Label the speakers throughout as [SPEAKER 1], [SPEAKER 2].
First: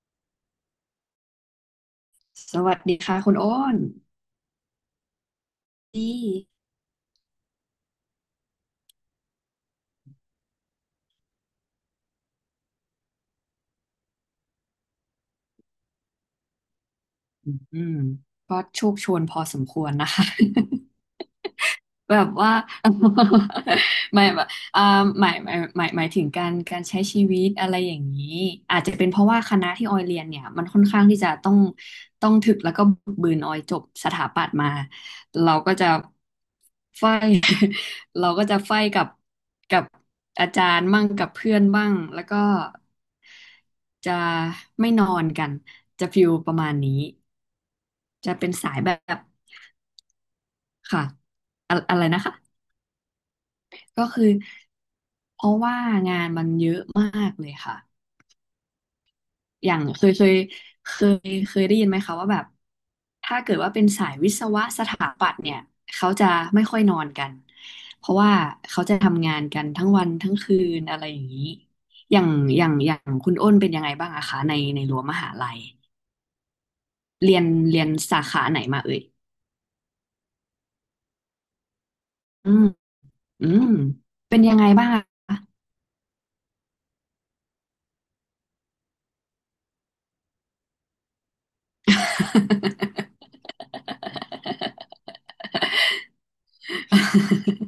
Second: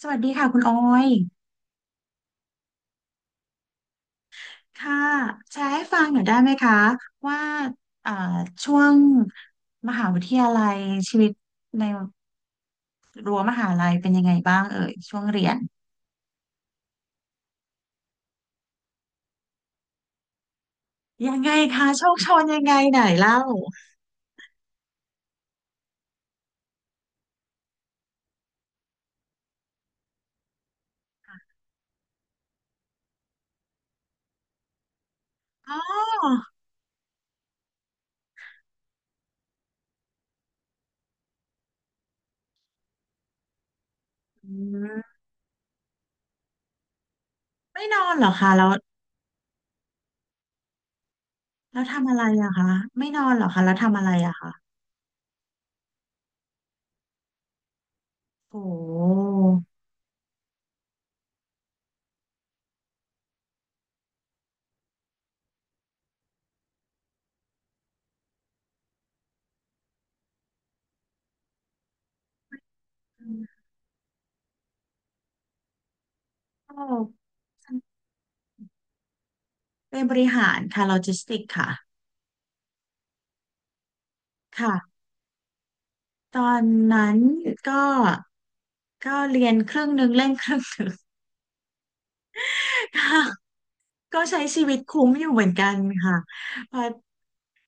[SPEAKER 1] สวัสดีค่ะคุณออย
[SPEAKER 2] สวัสดีค่ะคุณโอ้น
[SPEAKER 1] ค่ะแชร์ให้ฟัง
[SPEAKER 2] ดี
[SPEAKER 1] หน่อยได้ไหมคะว่าเอ่อช่วงมหาวิทยาลัยชีวิตในรั้วมหาลัยเป็นยังไงบ้างเอ่ยช่วงเรียน
[SPEAKER 2] อืมก็โชวนพอสมควรนะคะ
[SPEAKER 1] ยังไงคะโช
[SPEAKER 2] แบ
[SPEAKER 1] คช
[SPEAKER 2] บ
[SPEAKER 1] น
[SPEAKER 2] ว่า
[SPEAKER 1] ยังไงไหนเล่า
[SPEAKER 2] ไม่แบบอ่าหมายถึงการใช้ชีวิตอะไรอย่างนี้ อาจจะเป็นเพราะว่าคณะที่ออยเรียนเนี่ยมันค่อนข้างที่จะต้องถึกแล้วก็บึกบืนออยจบสถาปัตย์มา เราก็
[SPEAKER 1] อ๋
[SPEAKER 2] จะ
[SPEAKER 1] อ
[SPEAKER 2] ไฟ เราก็จะไฟกับอาจารย์บ้างกับเพื่อนบ้างแล้วก็จะ
[SPEAKER 1] อื
[SPEAKER 2] ไม่นอ
[SPEAKER 1] ม
[SPEAKER 2] นกันจะฟิลประมาณนี้
[SPEAKER 1] ไม่นอนเหรอ
[SPEAKER 2] จะเป็
[SPEAKER 1] คะ
[SPEAKER 2] น
[SPEAKER 1] แล้ว
[SPEAKER 2] สายแบบค่ะอะ
[SPEAKER 1] แล้ว
[SPEAKER 2] อะไร
[SPEAKER 1] ทำอะ
[SPEAKER 2] นะ
[SPEAKER 1] ไร
[SPEAKER 2] คะ
[SPEAKER 1] อะคะไม่นอนเหรอคะแล้วทำ
[SPEAKER 2] ก็
[SPEAKER 1] อะไร
[SPEAKER 2] คือ
[SPEAKER 1] อะคะ
[SPEAKER 2] เพราะว่างานมันเยอะมากเลยค่ะ
[SPEAKER 1] โอ้โห
[SPEAKER 2] อย่างเคเคยได้ยินไหมคะว่าแบบถ้าเกิดว่าเป็นสายวิศวะสถาปัตย์เนี่ยเขาจะไม่ค่อยนอนกันเพราะว่าเขาจะทำงานกันทั้งวันทั้งคืนอะไรอย่างนี้อย่างอย่างคุณอ้นเป็นยังไงบ้างอะคะในรั้วมหาลัย
[SPEAKER 1] โอ้
[SPEAKER 2] เรียนสาขาไหนมาเอ่ย
[SPEAKER 1] เป็นบริหารค่ะโลจิสติกค่ะ
[SPEAKER 2] อืมอืมเป็นยังไงบ้าง
[SPEAKER 1] ค่ะ
[SPEAKER 2] อะคะ
[SPEAKER 1] ตอนนั้นก็ก็เรียนครึ่งหนึ่งเล่นครึ่งหนึ่ง ค่ะก็ใช้ชีวิตคุ้มอยู่เหมือนกันค่ะเพอ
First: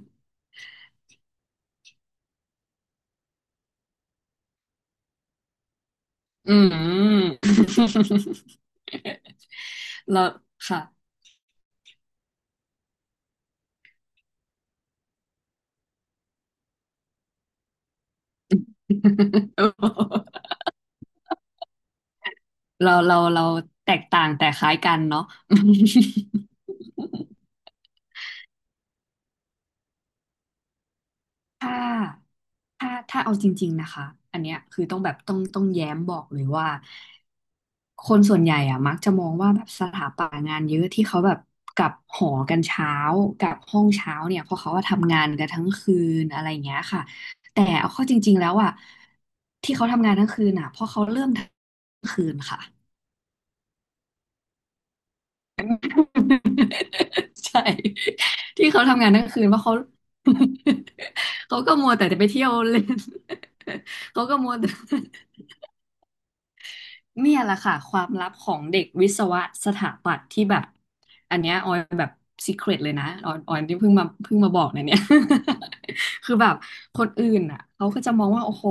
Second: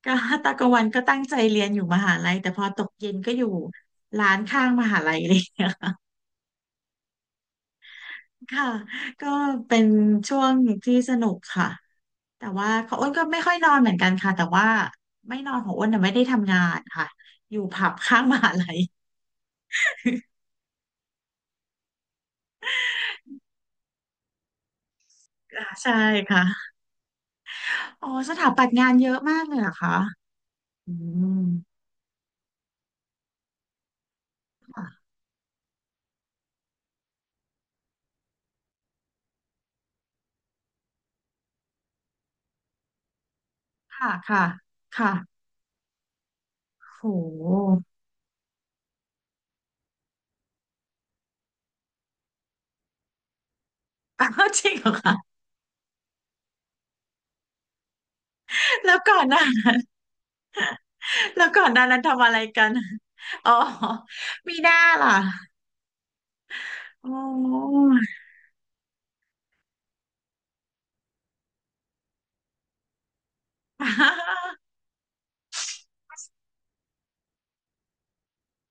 [SPEAKER 1] ก็ตอกลางวันก็ตั้งใจเรียนอยู่มหาลัยแต่พอตกเย็นก็อยู่ร้านข้างมหาลัย เลย
[SPEAKER 2] อืม
[SPEAKER 1] ค่ะก็เป็น
[SPEAKER 2] แล้ว
[SPEAKER 1] ช่วง
[SPEAKER 2] ค่ะ
[SPEAKER 1] ที่สนุกค่ะแต่ว่าของอ้นก็ไม่ค่อยนอนเหมือนกันค่ะแต่ว่าไม่นอนของอ้นน่ะไม่ได้ทำงานค่ะอยู่ผับข้างมหาลัย
[SPEAKER 2] เราแตกต่างแต่คล้ายกันเนาะ
[SPEAKER 1] อ่าใช่ ค่ะอ๋อสถาปัตย์งานเยอะมากเลยเหรอคะอืม
[SPEAKER 2] ถ้าถ้าเอาจริงๆนะคะอันเนี้ยคือ
[SPEAKER 1] ค่ะ
[SPEAKER 2] ต้องแบบต้องแย้มบอกเลยว่าคนส่วนใหญ่อะมักจะมองว่าแบบสถาปัตย์งานเยอะที่เขาแบบกลับหอกันเช้ากลับห้อง
[SPEAKER 1] ค่ะ
[SPEAKER 2] เช้าเนี่ยเพราะเขาว่าทำงาน
[SPEAKER 1] ค่ะ
[SPEAKER 2] กันทั้งคืนอะไรอย่างเงี้ย
[SPEAKER 1] โ
[SPEAKER 2] ค่ะแต่
[SPEAKER 1] ห
[SPEAKER 2] เอาเข้าจริงๆแล้วอะที่เขาทำงานทั้งคืนอะเพราะเขาเริ่มทั้งคืนค่ะ
[SPEAKER 1] อ้าวจริงเห รอคะ
[SPEAKER 2] ใช่ที่เขา
[SPEAKER 1] แล้ว
[SPEAKER 2] ทำงาน
[SPEAKER 1] ก่อ
[SPEAKER 2] ทั้
[SPEAKER 1] น
[SPEAKER 2] ง
[SPEAKER 1] ห
[SPEAKER 2] คื
[SPEAKER 1] น้า
[SPEAKER 2] นเพราะเขา
[SPEAKER 1] แล้ว
[SPEAKER 2] เขา
[SPEAKER 1] ก่อน
[SPEAKER 2] ก็
[SPEAKER 1] หน้า
[SPEAKER 2] มัว
[SPEAKER 1] นั้น
[SPEAKER 2] แต่จะ
[SPEAKER 1] ทำ
[SPEAKER 2] ไป
[SPEAKER 1] อะไร
[SPEAKER 2] เที่ยว
[SPEAKER 1] กัน
[SPEAKER 2] เล่น
[SPEAKER 1] อ๋อ
[SPEAKER 2] เขาก็มั
[SPEAKER 1] มี
[SPEAKER 2] ว
[SPEAKER 1] ห
[SPEAKER 2] แต่
[SPEAKER 1] น้าล่ะอ๋
[SPEAKER 2] เนี่ยแหละค่ะ
[SPEAKER 1] อ
[SPEAKER 2] ความลับของเด็กวิศวะสถาปัตย์ที่แบบอันเนี้ยออยแบบซีเครตเลยนะออยที่เพิ่งมาบอกเนี่ย คือแบบคนอื่นอ่ะเขาก็จะมองว่าโอ้โห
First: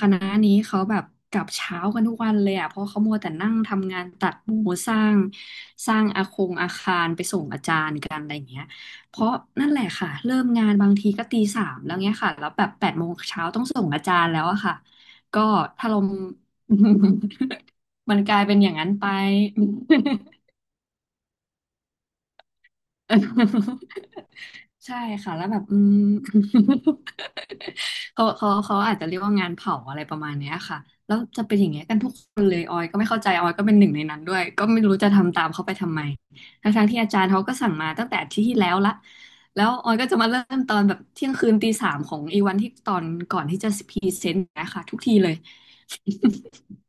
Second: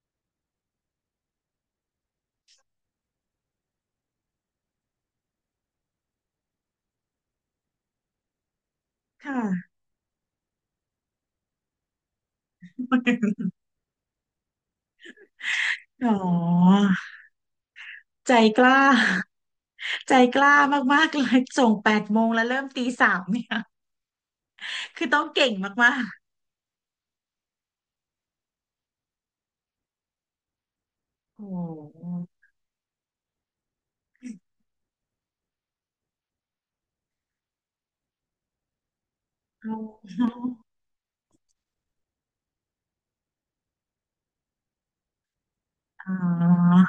[SPEAKER 2] คณะนี้เขาแบบกลับเช้ากันทุกวันเลยอ่ะเพราะเขามัวแต่นั่งทำงานตัดหมูสร้างสร้างอาคารไปส่งอาจารย์กันอะไรอย่างเงี้ยเพราะ
[SPEAKER 1] ค่ะ
[SPEAKER 2] นั่นแหละค่ะเริ่มงานบางทีก็ตีสามแล้วเงี้ยค่ะแล้วแบบแปดโมงเช้าต้องส่งอาจารย์แล้วอะค่ะก็ถ้าเรา
[SPEAKER 1] อ๋อ
[SPEAKER 2] มันก
[SPEAKER 1] ใจ
[SPEAKER 2] ลายเป็น
[SPEAKER 1] ก
[SPEAKER 2] อย่าง
[SPEAKER 1] ล้า
[SPEAKER 2] นั้นไป
[SPEAKER 1] ใจกล้ามากๆเลยส่งแปดโมงแล้วเริ่มตีสามเนี่ย
[SPEAKER 2] ใช่
[SPEAKER 1] คือต้อง
[SPEAKER 2] ค่ะแล้
[SPEAKER 1] เก่
[SPEAKER 2] ว
[SPEAKER 1] ง
[SPEAKER 2] แบบ
[SPEAKER 1] มาก
[SPEAKER 2] เขาอาจจะเรียกว่างานเผาอะไรประมาณเนี้ยค่ะแล้ว
[SPEAKER 1] ๆ
[SPEAKER 2] จะ
[SPEAKER 1] โอ้
[SPEAKER 2] เป็นอย่างเงี้ยกั
[SPEAKER 1] โห
[SPEAKER 2] นทุกคนเลยออยก็ไม่เข้าใจออยก็เป็นหนึ่งในนั้นด้วยก็ไม่รู้จะทำตามเขาไปทำไมทั้งๆที่อาจารย์เขาก็สั่งมาตั้งแต่อาทิตย์ที่แล้วละแล้วออยก็จะมาเริ่มตอนแบบเที่ยงคืนตีสามของอีวันที่ตอนก่อนที่จะพรีเซนต์นะคะทุกทีเลย
[SPEAKER 1] อ๋อ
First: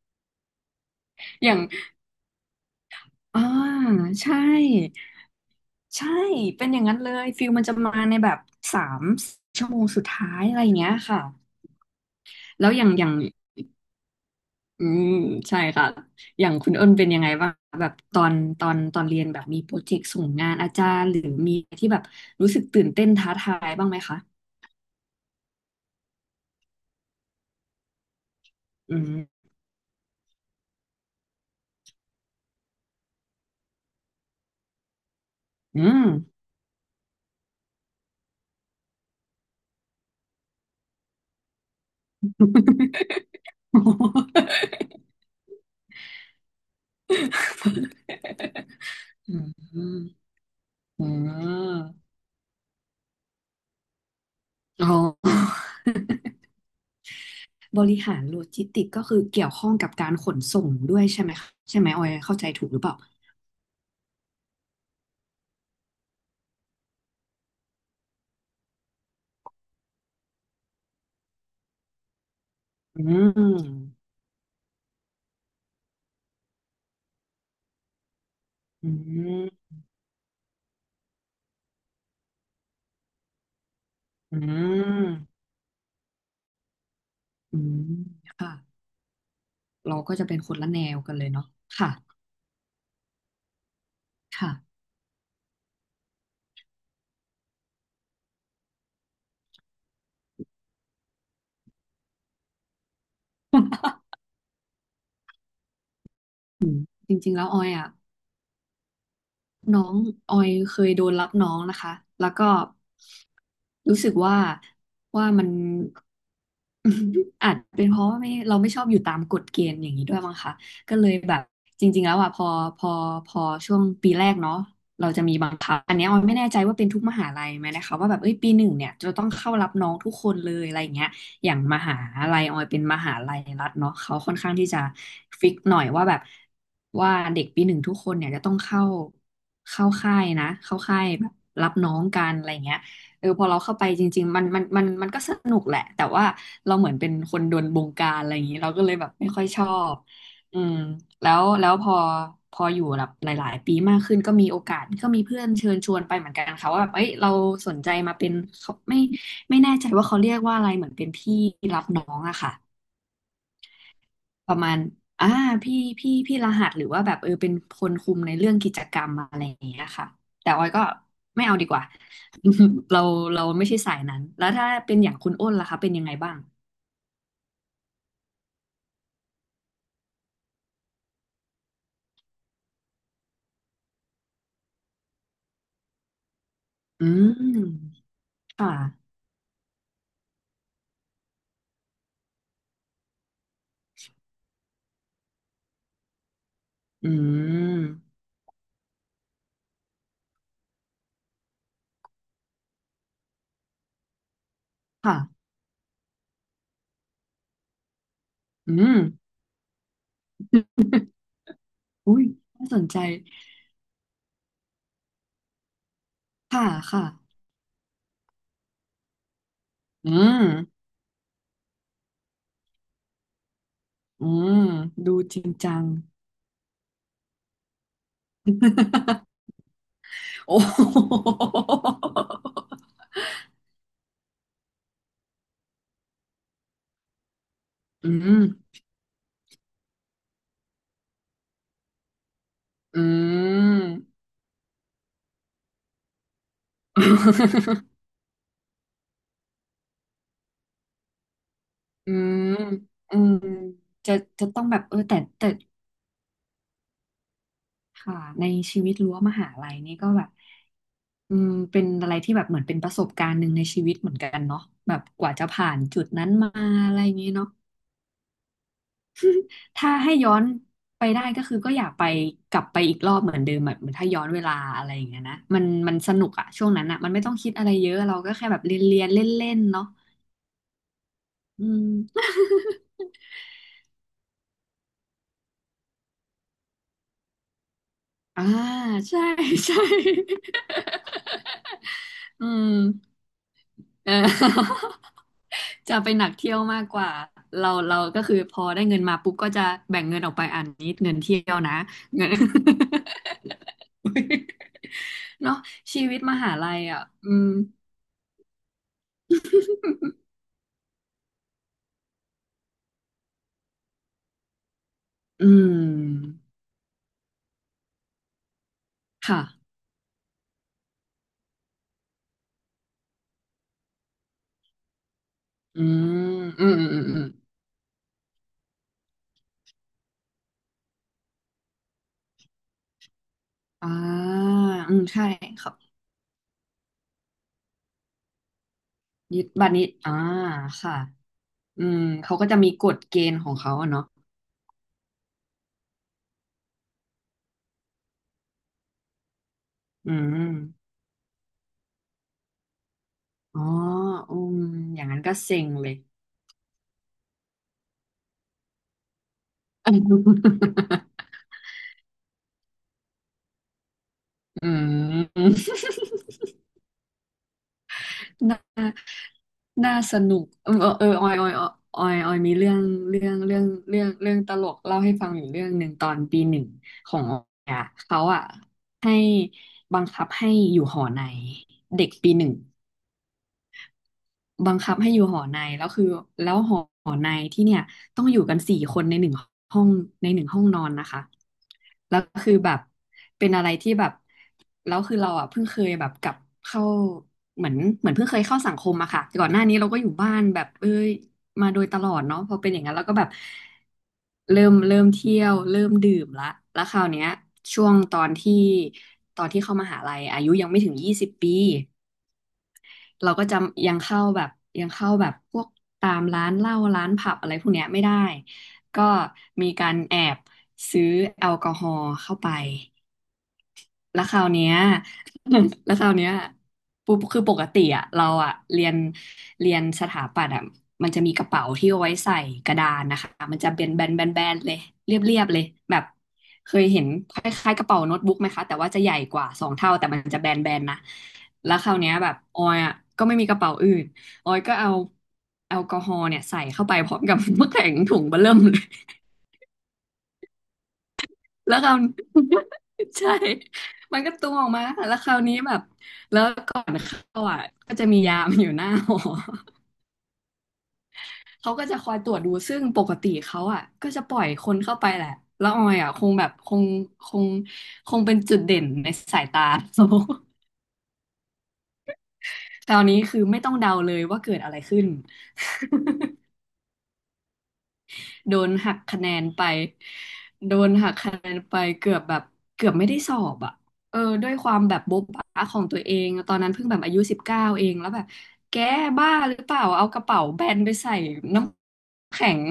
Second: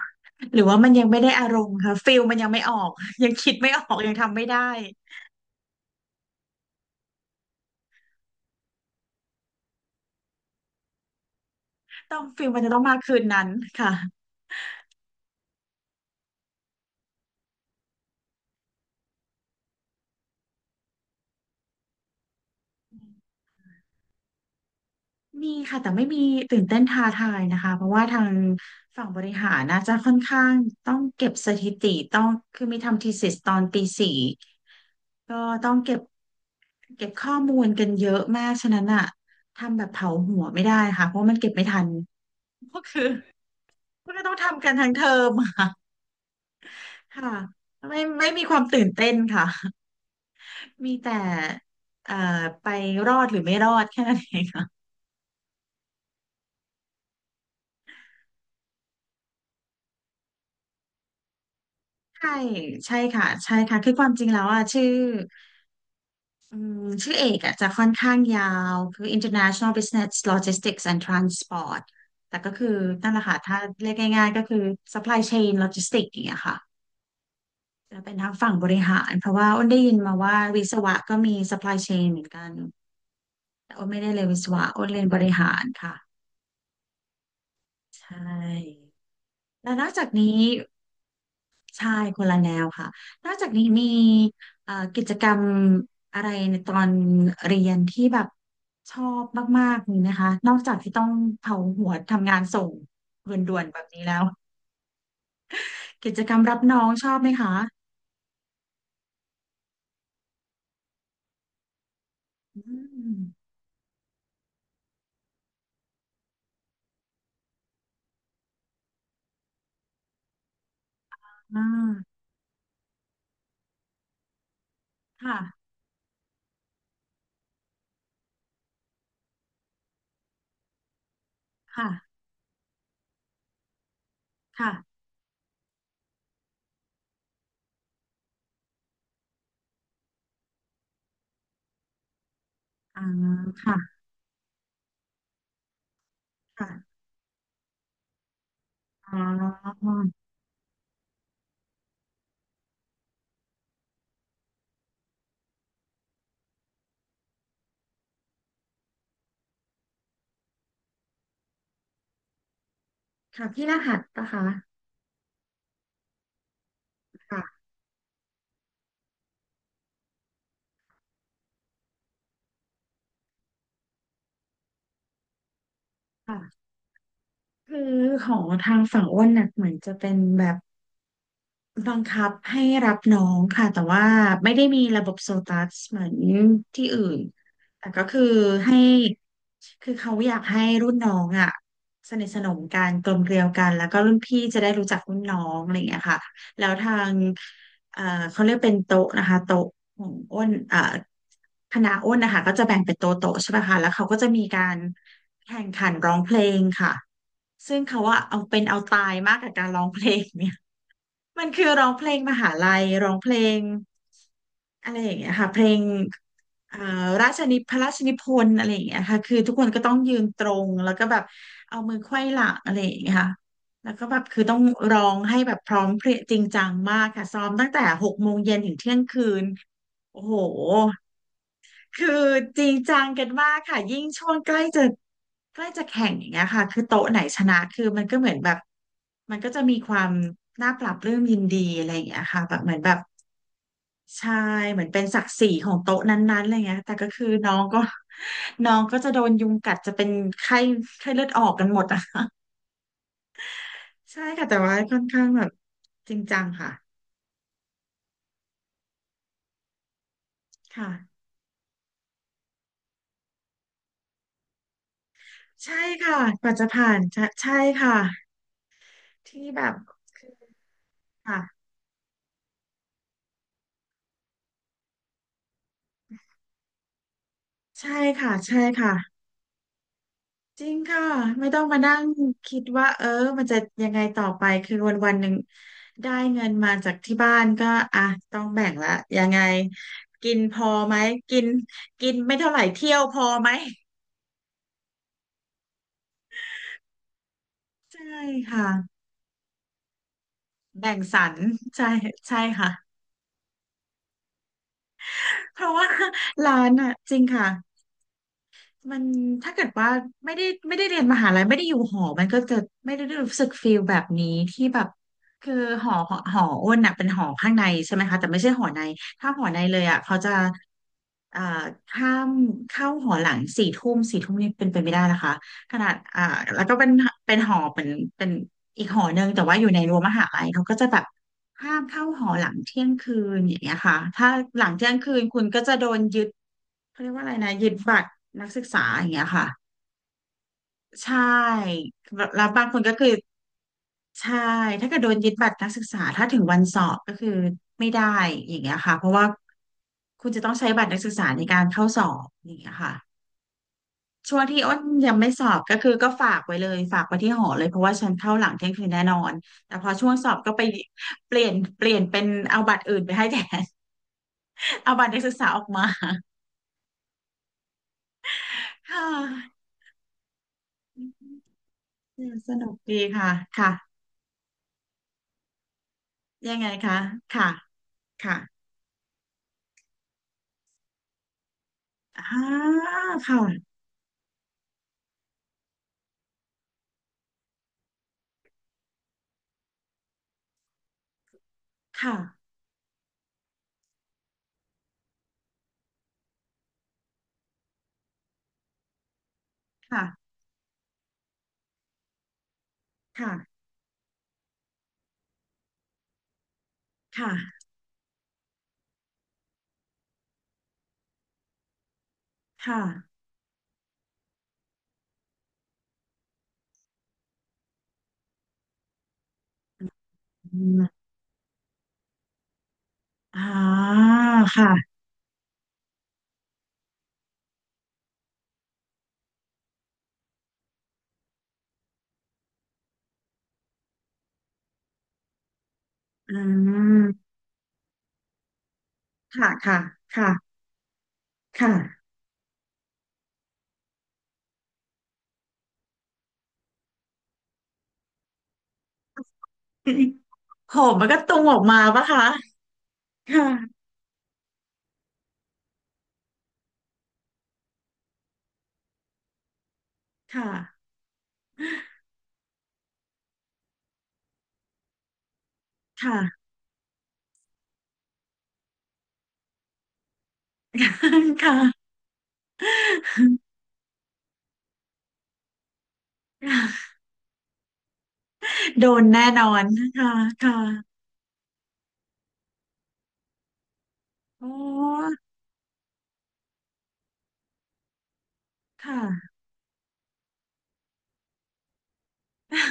[SPEAKER 1] หรือว่ามันยังไม่ได้ อา
[SPEAKER 2] อ
[SPEAKER 1] ร
[SPEAKER 2] ย่าง
[SPEAKER 1] มณ์ค่ะฟิลมันยังไม่ออกยัง
[SPEAKER 2] อ่า
[SPEAKER 1] คิดไม่ออกยังทำ
[SPEAKER 2] ใช่
[SPEAKER 1] ไม่ได้
[SPEAKER 2] ใช่เป็นอย่างนั้นเลย ฟิลมันจะมาในแบบสามชั่วโมงสุดท้ายอะไรอย่างเงี้ยค่ะ
[SPEAKER 1] ต้องฟิลมัน
[SPEAKER 2] แล้
[SPEAKER 1] จะ
[SPEAKER 2] ว
[SPEAKER 1] ต้
[SPEAKER 2] อ
[SPEAKER 1] อง
[SPEAKER 2] ย่าง
[SPEAKER 1] มาคืนนั้นค่ะ
[SPEAKER 2] อืมใช่ค่ะ อย่างคุณอ้นเป็นยังไงบ้างแบบตอนเรียนแบบมีโปรเจกต์ส่งงานอาจารย์หรือมีที่แบบรู้สึกตื่นเต้นท้าทายบ้างไหมคะ
[SPEAKER 1] มีค่ะแต่ไม่มีตื่นเต้นท้าทายนะคะเพราะว่าทาง
[SPEAKER 2] อื
[SPEAKER 1] ฝั่งบริ
[SPEAKER 2] ม
[SPEAKER 1] หารน่าจะค่อนข้างต้องเก็บสถิติต้องคือมีทำ thesis ตอนปีสี่ก็ต้อง
[SPEAKER 2] อื
[SPEAKER 1] เก็บ
[SPEAKER 2] ม
[SPEAKER 1] เก็บข้อมูลกันเยอะมากฉะนั้นอะทำแบบเผาหัวไม่ได้ค่ะเพราะมันเก็บไม่ทันก็คือมันก็ต้องทำกันทั้งเทอ มค่ะค่ะไม่มีความตื่นเต้น
[SPEAKER 2] อื
[SPEAKER 1] ค่ะ
[SPEAKER 2] ม
[SPEAKER 1] มี
[SPEAKER 2] อื
[SPEAKER 1] แต่
[SPEAKER 2] ม
[SPEAKER 1] เอ่อไปรอดหรือไม่รอดแค่นั้นเอง
[SPEAKER 2] อ๋อ บริหารโลจิสติกก็คือเกี่ยวข้องกับการขนส่งด้วยใช่ไหมคะใช่ไหมออย
[SPEAKER 1] ใช่
[SPEAKER 2] เข้าใจถูกหรือเป
[SPEAKER 1] ใช่
[SPEAKER 2] ล่า
[SPEAKER 1] ค่ะใช่ค่ะคือความจริงแล้วอ่ะอืมชื่อเอกอ่ะจะค่อนข้างยาวคือ International Business Logistics and Transport แต่ก็คือ
[SPEAKER 2] อื
[SPEAKER 1] นั่นแหละค่ะถ้าเรียก
[SPEAKER 2] ม
[SPEAKER 1] ง่ายๆก็คือ Supply Chain Logistics อย่างเงี้ยค่ะจะเป็นทางฝั่งบริ
[SPEAKER 2] อื
[SPEAKER 1] หารเพราะว่าอ้น
[SPEAKER 2] ม
[SPEAKER 1] ได้ยินมาว่าวิศวะก็มี Supply Chain เหมือนกันแต่อ้นไม่ได้เรียน
[SPEAKER 2] อื
[SPEAKER 1] วิศวะอ้นเรียนบริ
[SPEAKER 2] ม
[SPEAKER 1] หารค่ะ
[SPEAKER 2] อืม
[SPEAKER 1] ใช
[SPEAKER 2] ค่ะ
[SPEAKER 1] ่แล้วนอก
[SPEAKER 2] เรา
[SPEAKER 1] จาก
[SPEAKER 2] ก็จะเป็
[SPEAKER 1] นี้
[SPEAKER 2] นคนละแนวกันเลยเนาะ
[SPEAKER 1] ใช่
[SPEAKER 2] ค่ะ
[SPEAKER 1] คนละแนวค่ะ นอกจากนี้มี
[SPEAKER 2] ค่ะ
[SPEAKER 1] กิจกรรมอะไรในตอนเรียนที่แบบชอบมากๆมีไหะคะนอกจากที่ต้องเผาหัวทำงานส่งด่วนๆแบบนี้แล้วกิจกรรมรับน้องช
[SPEAKER 2] จ
[SPEAKER 1] อบไหม
[SPEAKER 2] ริงๆแล้ว
[SPEAKER 1] คะ
[SPEAKER 2] ออยอ่ะน้องออยเคยโดนรับน้องนะคะแล้วก็
[SPEAKER 1] อืม
[SPEAKER 2] รู้สึกว่ามัน อาจเป็นเพราะว่าไม่เราไม่ชอบอยู่ตามกฎเกณฑ์อย่างนี้ด้วยมั้งคะก็เลยแบบ
[SPEAKER 1] อ่
[SPEAKER 2] จริงๆแล้ว
[SPEAKER 1] า
[SPEAKER 2] อ่ะพอพอช่วงปีแรกเนาะเราจะมีบัง
[SPEAKER 1] ค่ะ
[SPEAKER 2] คับอันเนี้ยออยไม่แน่ใจว่าเป็นทุกมหาลัยไหมนะคะว่าแบบเอ้ยปีหนึ่งเนี่ยจะต้องเข้ารับน้องทุกคนเลยอะไรอย่างเงี้ยอย่างม
[SPEAKER 1] ค่ะ
[SPEAKER 2] หาลัยออยเป็นมหาลัยรัฐเนาะเขาค่อนข้างที่
[SPEAKER 1] ค่ะ
[SPEAKER 2] จะฟิกหน่อยว่าแบบว่าเด็กปีหนึ่งทุกคนเนี่ยจะต้องเข้าค่ายนะเข้าค่ายแบบรับน้องกันอะไรอย่างเงี้ย
[SPEAKER 1] อ่า
[SPEAKER 2] เออพอเราเข้าไป
[SPEAKER 1] ค่ะ
[SPEAKER 2] จริงๆมันก็สนุกแหละแต่ว่าเราเหมือ
[SPEAKER 1] ค่ะ
[SPEAKER 2] นเป็นคนโดนบงการอะไรอย่างนี้เราก็เลยแบบ
[SPEAKER 1] อ๋อ
[SPEAKER 2] ไม่ค่อยชอบอืมแล้วพอพออยู่แบบหลายๆปีมากขึ้นก็มีโอกาสก็มีเพื่อนเชิญชวนไปเหมือนกันค่ะว่าแบบเอ้ยเราสนใจมาเป็นเขาไม่แน่ใจว่าเขาเรียกว่าอะไรเหมือนเป็นพี่รับน้องอะค่ะ
[SPEAKER 1] ค่ะพี่รหัสปะคะ
[SPEAKER 2] ประมาณอ่าพี่พี่รหัสหรือว่าแบบเออเป็น
[SPEAKER 1] ค่ะ
[SPEAKER 2] คนคุมในเรื่องกิจกรรมอะไรอย่างเงี้ยค่ะแต่ออยก็ไม่เอาดีกว่า เราเราไม่ใช่สายนั้นแล้วถ้าเป็นอย่างคุณอ้นล่ะคะเป็นยังไงบ้าง
[SPEAKER 1] ค่ะคือของทางฝั่งอ้นน่ะเหมือนจะเป็นแบบ บังคับให้รับน้องค่ะแต่ว่าไม่ได้มีระบบโซตัสเหมือนที่อื่
[SPEAKER 2] อื
[SPEAKER 1] น
[SPEAKER 2] ม
[SPEAKER 1] แต่ก็คือ
[SPEAKER 2] ค่ะ
[SPEAKER 1] ให้คือเขาอยากให้รุ่นน้องอ่ะสนิทสนมกันกลมเกลียวกันแล้วก็รุ่นพี่จะได้รู้จักรุ่นน้องอะไรอย่างเงี้ยค่ะแล้วทา
[SPEAKER 2] อื
[SPEAKER 1] งเอ่อ
[SPEAKER 2] ม
[SPEAKER 1] เขาเรียกเป็นโต๊ะนะคะโต๊ะของอ้นคณะอ้นนะคะก็จะแบ่งเป็นโต๊ะโต๊ะใช่ไหมคะแล้วเขาก็จะมีการ
[SPEAKER 2] ค่ะ
[SPEAKER 1] แข่งขันร้องเพลงค่ะซึ่งเขาว่าเอาเป็น
[SPEAKER 2] อื
[SPEAKER 1] เอา
[SPEAKER 2] ม
[SPEAKER 1] ตายมากกับการร้องเพลงเนี่ย มันคือร้องเพล
[SPEAKER 2] อุ้
[SPEAKER 1] ง
[SPEAKER 2] ย
[SPEAKER 1] มหา
[SPEAKER 2] น่า
[SPEAKER 1] ลั
[SPEAKER 2] ส
[SPEAKER 1] ย
[SPEAKER 2] นใจ
[SPEAKER 1] ร้องเพลงอะไรอย่างเงี้ยค่ะเพลง
[SPEAKER 2] ค่ะ
[SPEAKER 1] เอ่อ
[SPEAKER 2] ค่ะ
[SPEAKER 1] ราชนิพระราชนิพนธ์อะไรอย่างเงี้ยค่ะคือทุกคนก็ต้อง
[SPEAKER 2] อื
[SPEAKER 1] ยืนต
[SPEAKER 2] ม
[SPEAKER 1] รงแล้วก็แบบเอามือไขว้หลังอะไรอย่างเงี้ยค่ะแล้วก็แบบ
[SPEAKER 2] อื
[SPEAKER 1] คือต้อ
[SPEAKER 2] ม
[SPEAKER 1] งร้อ
[SPEAKER 2] ดู
[SPEAKER 1] งให้
[SPEAKER 2] จริง
[SPEAKER 1] แบบพ
[SPEAKER 2] จั
[SPEAKER 1] ร้อ
[SPEAKER 2] ง
[SPEAKER 1] มเพรียงจริงจังมากค่ะซ้อมตั้งแต่หกโมงเย็นถึงเที่ยงคืน โอ้โห
[SPEAKER 2] โอ้โห
[SPEAKER 1] คือจริงจังกันมากค่ะยิ่งช่วงใกล้จะแข่งอย่างเงี้ยค่ะคือโต๊ะไหนชนะคือมัน
[SPEAKER 2] อื
[SPEAKER 1] ก็เหมือนแบบ
[SPEAKER 2] ม
[SPEAKER 1] มันก็จะมีความน่าปรับปลื้มยินดีอะไรอย่างเงี้ยค่ะแบบเหมือนแบบ
[SPEAKER 2] อืม
[SPEAKER 1] ใช่เหมือนเป็นศักดิ์ศรีของโต๊ะนั้นๆอะไรเงี้ยแต่ก็คือน้องก็ น้องก็จะโดนยุงกัดจะเป็นไข้ไข้เลือดออกกันหมดอะ
[SPEAKER 2] อื
[SPEAKER 1] ่ะ
[SPEAKER 2] มอืม จะ
[SPEAKER 1] ใช่ค่ะ
[SPEAKER 2] จะ
[SPEAKER 1] แต่
[SPEAKER 2] ต้อง
[SPEAKER 1] ว่า
[SPEAKER 2] แบบเอ
[SPEAKER 1] ค่
[SPEAKER 2] อ
[SPEAKER 1] อน
[SPEAKER 2] แต่
[SPEAKER 1] ข้างแบ
[SPEAKER 2] แต่
[SPEAKER 1] บจริงจังค่ะ
[SPEAKER 2] ค่ะในชีวิตรั้วมหาลัยนี่ก็แบบ
[SPEAKER 1] ค่ะ
[SPEAKER 2] อืมเป็นอะไรที่แบบเหมือนเป็นประสบการณ์หนึ่งในชีวิตเหมือนกันเนาะแบบกว่าจะผ่า
[SPEAKER 1] ใช่
[SPEAKER 2] นจุด
[SPEAKER 1] ค่ะ
[SPEAKER 2] นั้น
[SPEAKER 1] ก
[SPEAKER 2] มา
[SPEAKER 1] ว่าจะผ่า
[SPEAKER 2] อะไร
[SPEAKER 1] น
[SPEAKER 2] อย่าง
[SPEAKER 1] ใช่
[SPEAKER 2] นี้เนาะ
[SPEAKER 1] ใช่ค่ะที่แบบ
[SPEAKER 2] ถ้าให้
[SPEAKER 1] ค
[SPEAKER 2] ย้อน
[SPEAKER 1] อ
[SPEAKER 2] ไปได้ก็คือ
[SPEAKER 1] ค่ะ
[SPEAKER 2] ก็อยากไปกลับไปอีกรอบเหมือนเดิมแบบเหมือนถ้าย้อนเวลาอะไรอย่างเงี้ยนะมันสนุกอะช่วงนั้นอะมันไม่ต้องคิดอะไรเย
[SPEAKER 1] ใช่
[SPEAKER 2] อะเราก็
[SPEAKER 1] ค่ะ
[SPEAKER 2] แค่แบ
[SPEAKER 1] ใช่
[SPEAKER 2] บเรียน
[SPEAKER 1] ค่ะ
[SPEAKER 2] เรียนเล่นเล่นๆเนาะ
[SPEAKER 1] จริงค่ะไม่ต้อง
[SPEAKER 2] อื
[SPEAKER 1] มา
[SPEAKER 2] ม
[SPEAKER 1] นั่งคิดว่าเออมันจะยังไงต่อไปคือวันวันหนึ่งได้เงินมาจากที่บ้านก็อ่ะต้อ
[SPEAKER 2] อ่า
[SPEAKER 1] งแบ่งละ
[SPEAKER 2] ใช่
[SPEAKER 1] ยังไง
[SPEAKER 2] ใช่
[SPEAKER 1] กินพอไหมกิน กินไม่
[SPEAKER 2] อื
[SPEAKER 1] เท่าไหร่
[SPEAKER 2] ม
[SPEAKER 1] เที่ยวพอไหม
[SPEAKER 2] เออ จะไปหนักเที่ยวมากกว่าเรา
[SPEAKER 1] ใช่
[SPEAKER 2] ก็คือพอ
[SPEAKER 1] ค่ะ
[SPEAKER 2] ได้เงินมาปุ๊บก็จะแบ่งเงินออกไปอันนี้
[SPEAKER 1] แบ่ง
[SPEAKER 2] เงิ
[SPEAKER 1] ส
[SPEAKER 2] น
[SPEAKER 1] รร
[SPEAKER 2] เที่ยวนะ
[SPEAKER 1] ใช่
[SPEAKER 2] เงิน
[SPEAKER 1] ใช่ค่ะ
[SPEAKER 2] เนาะ
[SPEAKER 1] เพราะว่า
[SPEAKER 2] ชีวิ ตมหา
[SPEAKER 1] ร้า
[SPEAKER 2] ลั
[SPEAKER 1] น
[SPEAKER 2] ย
[SPEAKER 1] อ่ะ
[SPEAKER 2] อ่ะ
[SPEAKER 1] จริง
[SPEAKER 2] อื
[SPEAKER 1] ค่ะ
[SPEAKER 2] ม
[SPEAKER 1] มันถ้าเกิดว่าไม่ได้เรียนมหาลัยไม่ได้อยู่หอมันก็จะไม่ได้รู้สึกฟีลแบบนี้ที่แบบ
[SPEAKER 2] อื
[SPEAKER 1] คือหอหอห
[SPEAKER 2] ม
[SPEAKER 1] ออ้นน่ะเป็นหอข้างในใช่ไหมคะแต่ไม่ใช่หอในถ้าห
[SPEAKER 2] ค่ะ
[SPEAKER 1] อในเลยอ่ะเขาจะอ่าข้ามเข้าหอหลังสี่ทุ่มสี่ทุ่มนี่เป็นไปไม่ได้นะคะข
[SPEAKER 2] อื
[SPEAKER 1] นาดอ่า
[SPEAKER 2] ม
[SPEAKER 1] แล้
[SPEAKER 2] อื
[SPEAKER 1] ว
[SPEAKER 2] ม
[SPEAKER 1] ก็
[SPEAKER 2] อืมอืมอม
[SPEAKER 1] เป็นหอเป็นเป็นอีกหอหนึ่งแต่ว่าอยู่ในรั้วมหาลัยเขาก็จะแบบ ห้ามเข้าหอหลังเที่ยงคืนอย่างเงี้ย
[SPEAKER 2] อ่
[SPEAKER 1] ค่ะถ้า
[SPEAKER 2] า
[SPEAKER 1] หลังเที่ย
[SPEAKER 2] อื
[SPEAKER 1] ง
[SPEAKER 2] ม
[SPEAKER 1] คืน
[SPEAKER 2] ใช่
[SPEAKER 1] คุณก็
[SPEAKER 2] ครั
[SPEAKER 1] จะ
[SPEAKER 2] บ
[SPEAKER 1] โดนยึดเขาเรียกว่าอะไรนะยึดบัตรนักศึกษาอย่างเงี้ย
[SPEAKER 2] ยึ
[SPEAKER 1] ค่ะ
[SPEAKER 2] ดบัตรนี้อ่าค่ะ
[SPEAKER 1] ใช่
[SPEAKER 2] อืมเขา
[SPEAKER 1] แล้
[SPEAKER 2] ก็
[SPEAKER 1] ว
[SPEAKER 2] จะ
[SPEAKER 1] บาง
[SPEAKER 2] มี
[SPEAKER 1] คน
[SPEAKER 2] ก
[SPEAKER 1] ก็
[SPEAKER 2] ฎ
[SPEAKER 1] คือ
[SPEAKER 2] เกณฑ์ของเขาอะเนาะ
[SPEAKER 1] ใช่ถ้าเกิดโดนยึดบัตรนักศึกษาถ้าถึงวันสอบก็คือไม่ได้อย่างเงี้ยค่ะเพราะว่า
[SPEAKER 2] อื
[SPEAKER 1] คุณจะต้องใช้บั
[SPEAKER 2] ม
[SPEAKER 1] ตรนักศึกษาในการเข้าสอบอย่างเงี้ยค่ะ
[SPEAKER 2] อ๋ออื
[SPEAKER 1] ช่วงที่
[SPEAKER 2] ม
[SPEAKER 1] อ้น
[SPEAKER 2] อย่าง
[SPEAKER 1] ยัง
[SPEAKER 2] นั้น
[SPEAKER 1] ไม่
[SPEAKER 2] ก็
[SPEAKER 1] สอ
[SPEAKER 2] เซ็
[SPEAKER 1] บ
[SPEAKER 2] ง
[SPEAKER 1] ก็
[SPEAKER 2] เล
[SPEAKER 1] คือ
[SPEAKER 2] ย
[SPEAKER 1] ก็ฝากไว้เลยฝากไว้ที่หอเลยเพราะว่าฉันเข้าหลังเที่ยงคืนแน่นอนแต่พอช่วงสอบก็ไป เปลี่ยนเป็นเอาบัตรอื่นไปให้แทน
[SPEAKER 2] อื
[SPEAKER 1] เอาบัตรนักศึกษา
[SPEAKER 2] ม
[SPEAKER 1] ออกมา
[SPEAKER 2] น่า
[SPEAKER 1] ค่ะ
[SPEAKER 2] น่าสนุกเออเออออยออยออยออย
[SPEAKER 1] อื
[SPEAKER 2] ออ
[SPEAKER 1] ม
[SPEAKER 2] ย
[SPEAKER 1] ส
[SPEAKER 2] มี
[SPEAKER 1] นุ
[SPEAKER 2] เรื่อ
[SPEAKER 1] ก
[SPEAKER 2] ง
[SPEAKER 1] ดี
[SPEAKER 2] เรื่
[SPEAKER 1] ค่ะ
[SPEAKER 2] องเรื่อง
[SPEAKER 1] ค่ะ
[SPEAKER 2] เรื่องเรื่องตลกเล่าให้ฟังอยู่เรื่องหนึ่งตอนปี
[SPEAKER 1] ยั
[SPEAKER 2] ห
[SPEAKER 1] ง
[SPEAKER 2] นึ่
[SPEAKER 1] ไง
[SPEAKER 2] ง
[SPEAKER 1] คะ
[SPEAKER 2] ของออ
[SPEAKER 1] ค่ะ
[SPEAKER 2] ยอะเขาอะ
[SPEAKER 1] ค่ะ
[SPEAKER 2] ให้บังคับให้อยู่หอในเด็ก
[SPEAKER 1] อ่
[SPEAKER 2] ปีหนึ่ง
[SPEAKER 1] าค่ะ
[SPEAKER 2] บังคับให้อยู่หอในแล้วคือแล้วหอในที่เนี่ยต้องอยู่กันสี่คนในหนึ่งห้องในหนึ่งห้องนอนนะคะ
[SPEAKER 1] ค่ะ
[SPEAKER 2] แล้วคือแบบเป็นอะไรที่แบบแล้วคือเราอ่ะเพิ่งเคยแบบกลับเข้าเหมือนเหมือนเพิ่งเคยเข้าสังคมอะค่ะก่อนหน้านี้เราก็
[SPEAKER 1] ค่ะ
[SPEAKER 2] อยู่บ้านแบบเอ้ยมาโดยตลอดเนาะพอเป็นอย่างนั้นเราก็แบบ
[SPEAKER 1] ค่ะ
[SPEAKER 2] เริ่มเที่ยวเริ่มดื่มละแล้วคราวเนี้ย
[SPEAKER 1] ค่ะ
[SPEAKER 2] ช่วงตอนที่เข้ามหาลัยอายุยังไม่ถึง20 ปี
[SPEAKER 1] ค่ะ
[SPEAKER 2] เราก็จะยังเข้าแบบยังเข้าแบบพวกตามร้านเหล้าร้านผับอะไรพวกเนี้ยไม่ได้ก็มีการแอบ
[SPEAKER 1] อื
[SPEAKER 2] ซื้อ
[SPEAKER 1] ม
[SPEAKER 2] แอลกอฮอล์เข้าไป
[SPEAKER 1] อ่า
[SPEAKER 2] แล้วคราวเนี้ย
[SPEAKER 1] ค่ะ
[SPEAKER 2] แล้วคราวเนี้ยปุ๊บคือปกติอะเราอะเรียนสถาปัตย์อะมันจะมีกระเป๋าที่เอาไว้ใส่กระดานนะคะมันจะเป็นแบนแบนแบนเลย เรียบเรียบเลยแบบ
[SPEAKER 1] อื
[SPEAKER 2] เคยเห็น
[SPEAKER 1] ม
[SPEAKER 2] คล้ายๆกระเป๋าโน้ตบุ๊กไหมคะแต่ว่าจะใหญ่ก
[SPEAKER 1] ค่ะ
[SPEAKER 2] ว่าสอง
[SPEAKER 1] ค่ะ
[SPEAKER 2] เท่าแต่มัน
[SPEAKER 1] ค่ะ
[SPEAKER 2] จะแบนแบนนะแล้
[SPEAKER 1] ค่ะ
[SPEAKER 2] วคราวเนี้ยแบบออยอะก็ไม่มีกระเป๋าอื่นออยก็เอาแอลกอฮอล์เนี่ยใส่เข้าไปพร้อมกับ น้ำแข็งถุงเบ้อเริ่มเลย
[SPEAKER 1] โหมันก็ตุงออก
[SPEAKER 2] แล้ว
[SPEAKER 1] มา
[SPEAKER 2] คราว
[SPEAKER 1] ปะคะ
[SPEAKER 2] ใช่
[SPEAKER 1] ค่ะ
[SPEAKER 2] มันก็ตูมออกมาแล้วคราวนี้แบบแล้วก่อนเข้าอ่ะก็จะมียามอยู่หน้าหอ
[SPEAKER 1] ค่ะ
[SPEAKER 2] เขาก็จะคอยตรวจดูซึ่งปกติเขาอ่ะก็จะปล่อยคนเข้าไปแหละแล้วออยอ่ะคงแบ
[SPEAKER 1] ค่ะ
[SPEAKER 2] บคงคงเป็นจุดเด่นในสายตา
[SPEAKER 1] ค่ะ
[SPEAKER 2] คราวนี้คือไม่ต้องเดาเลยว่าเกิดอะไรขึ้น โดน
[SPEAKER 1] โด
[SPEAKER 2] หัก
[SPEAKER 1] น
[SPEAKER 2] คะ
[SPEAKER 1] แน่
[SPEAKER 2] แน
[SPEAKER 1] น
[SPEAKER 2] น
[SPEAKER 1] อน
[SPEAKER 2] ไป
[SPEAKER 1] ค่ะค
[SPEAKER 2] โดน
[SPEAKER 1] ่ะ
[SPEAKER 2] หักคะแนนไปเกือบแบบเกือบไม่ได้สอบอ่ะเออด้
[SPEAKER 1] โอ้
[SPEAKER 2] วยความแบบโบ๊ะบ๊ะของตัวเองตอนนั้นเพิ่งแบบอายุ19เองแล้วแบบแก
[SPEAKER 1] ค่ะ
[SPEAKER 2] บ้าหรือเปล่าเอากระเป๋าแบนไปใส่น้ำแข็ง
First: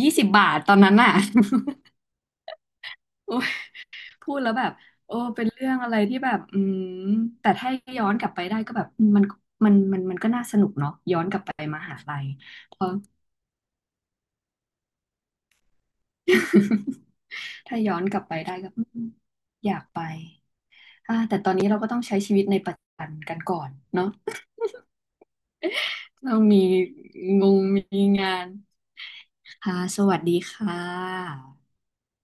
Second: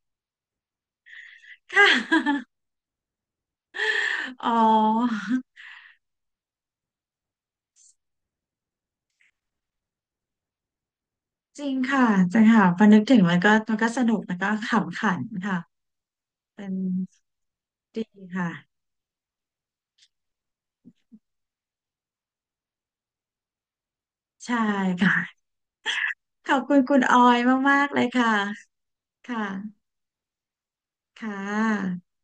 [SPEAKER 2] 20 บาทตอนนั้นอ่ะ
[SPEAKER 1] ค่ะ
[SPEAKER 2] โอ้ยพูด
[SPEAKER 1] อ๋อ
[SPEAKER 2] แล้วแบบโอ้เป็นเรื่องอะไรที่แบบอืมแต่ถ้าย้อนกลับไปได้ก็แบบมันมันก็น่าสนุกเนาะย้อนกลับไป
[SPEAKER 1] จริง
[SPEAKER 2] มหา
[SPEAKER 1] ค่ะ
[SPEAKER 2] ลัย
[SPEAKER 1] จริงค่ะพอนึกถึงมันก็มันก็สนุกแล้วก็ขำขันค่ะเป็น
[SPEAKER 2] ถ้าย้อ
[SPEAKER 1] ดี
[SPEAKER 2] นกลับไป
[SPEAKER 1] ค่ะ
[SPEAKER 2] ได้ก็อืมอยากไปอ่าแต่ตอนนี้เราก็ต้องใช้ชีวิตในปัจจุบันกันก่อนเนาะ
[SPEAKER 1] ใช่ค่ะ
[SPEAKER 2] ต้อง
[SPEAKER 1] ขอบ
[SPEAKER 2] มี
[SPEAKER 1] คุณคุณออย
[SPEAKER 2] งง
[SPEAKER 1] มากๆเล
[SPEAKER 2] มี
[SPEAKER 1] ยค่ะ
[SPEAKER 2] งาน
[SPEAKER 1] ค่ะ
[SPEAKER 2] ค่ะสวัสดีค่ะ
[SPEAKER 1] ค่ะ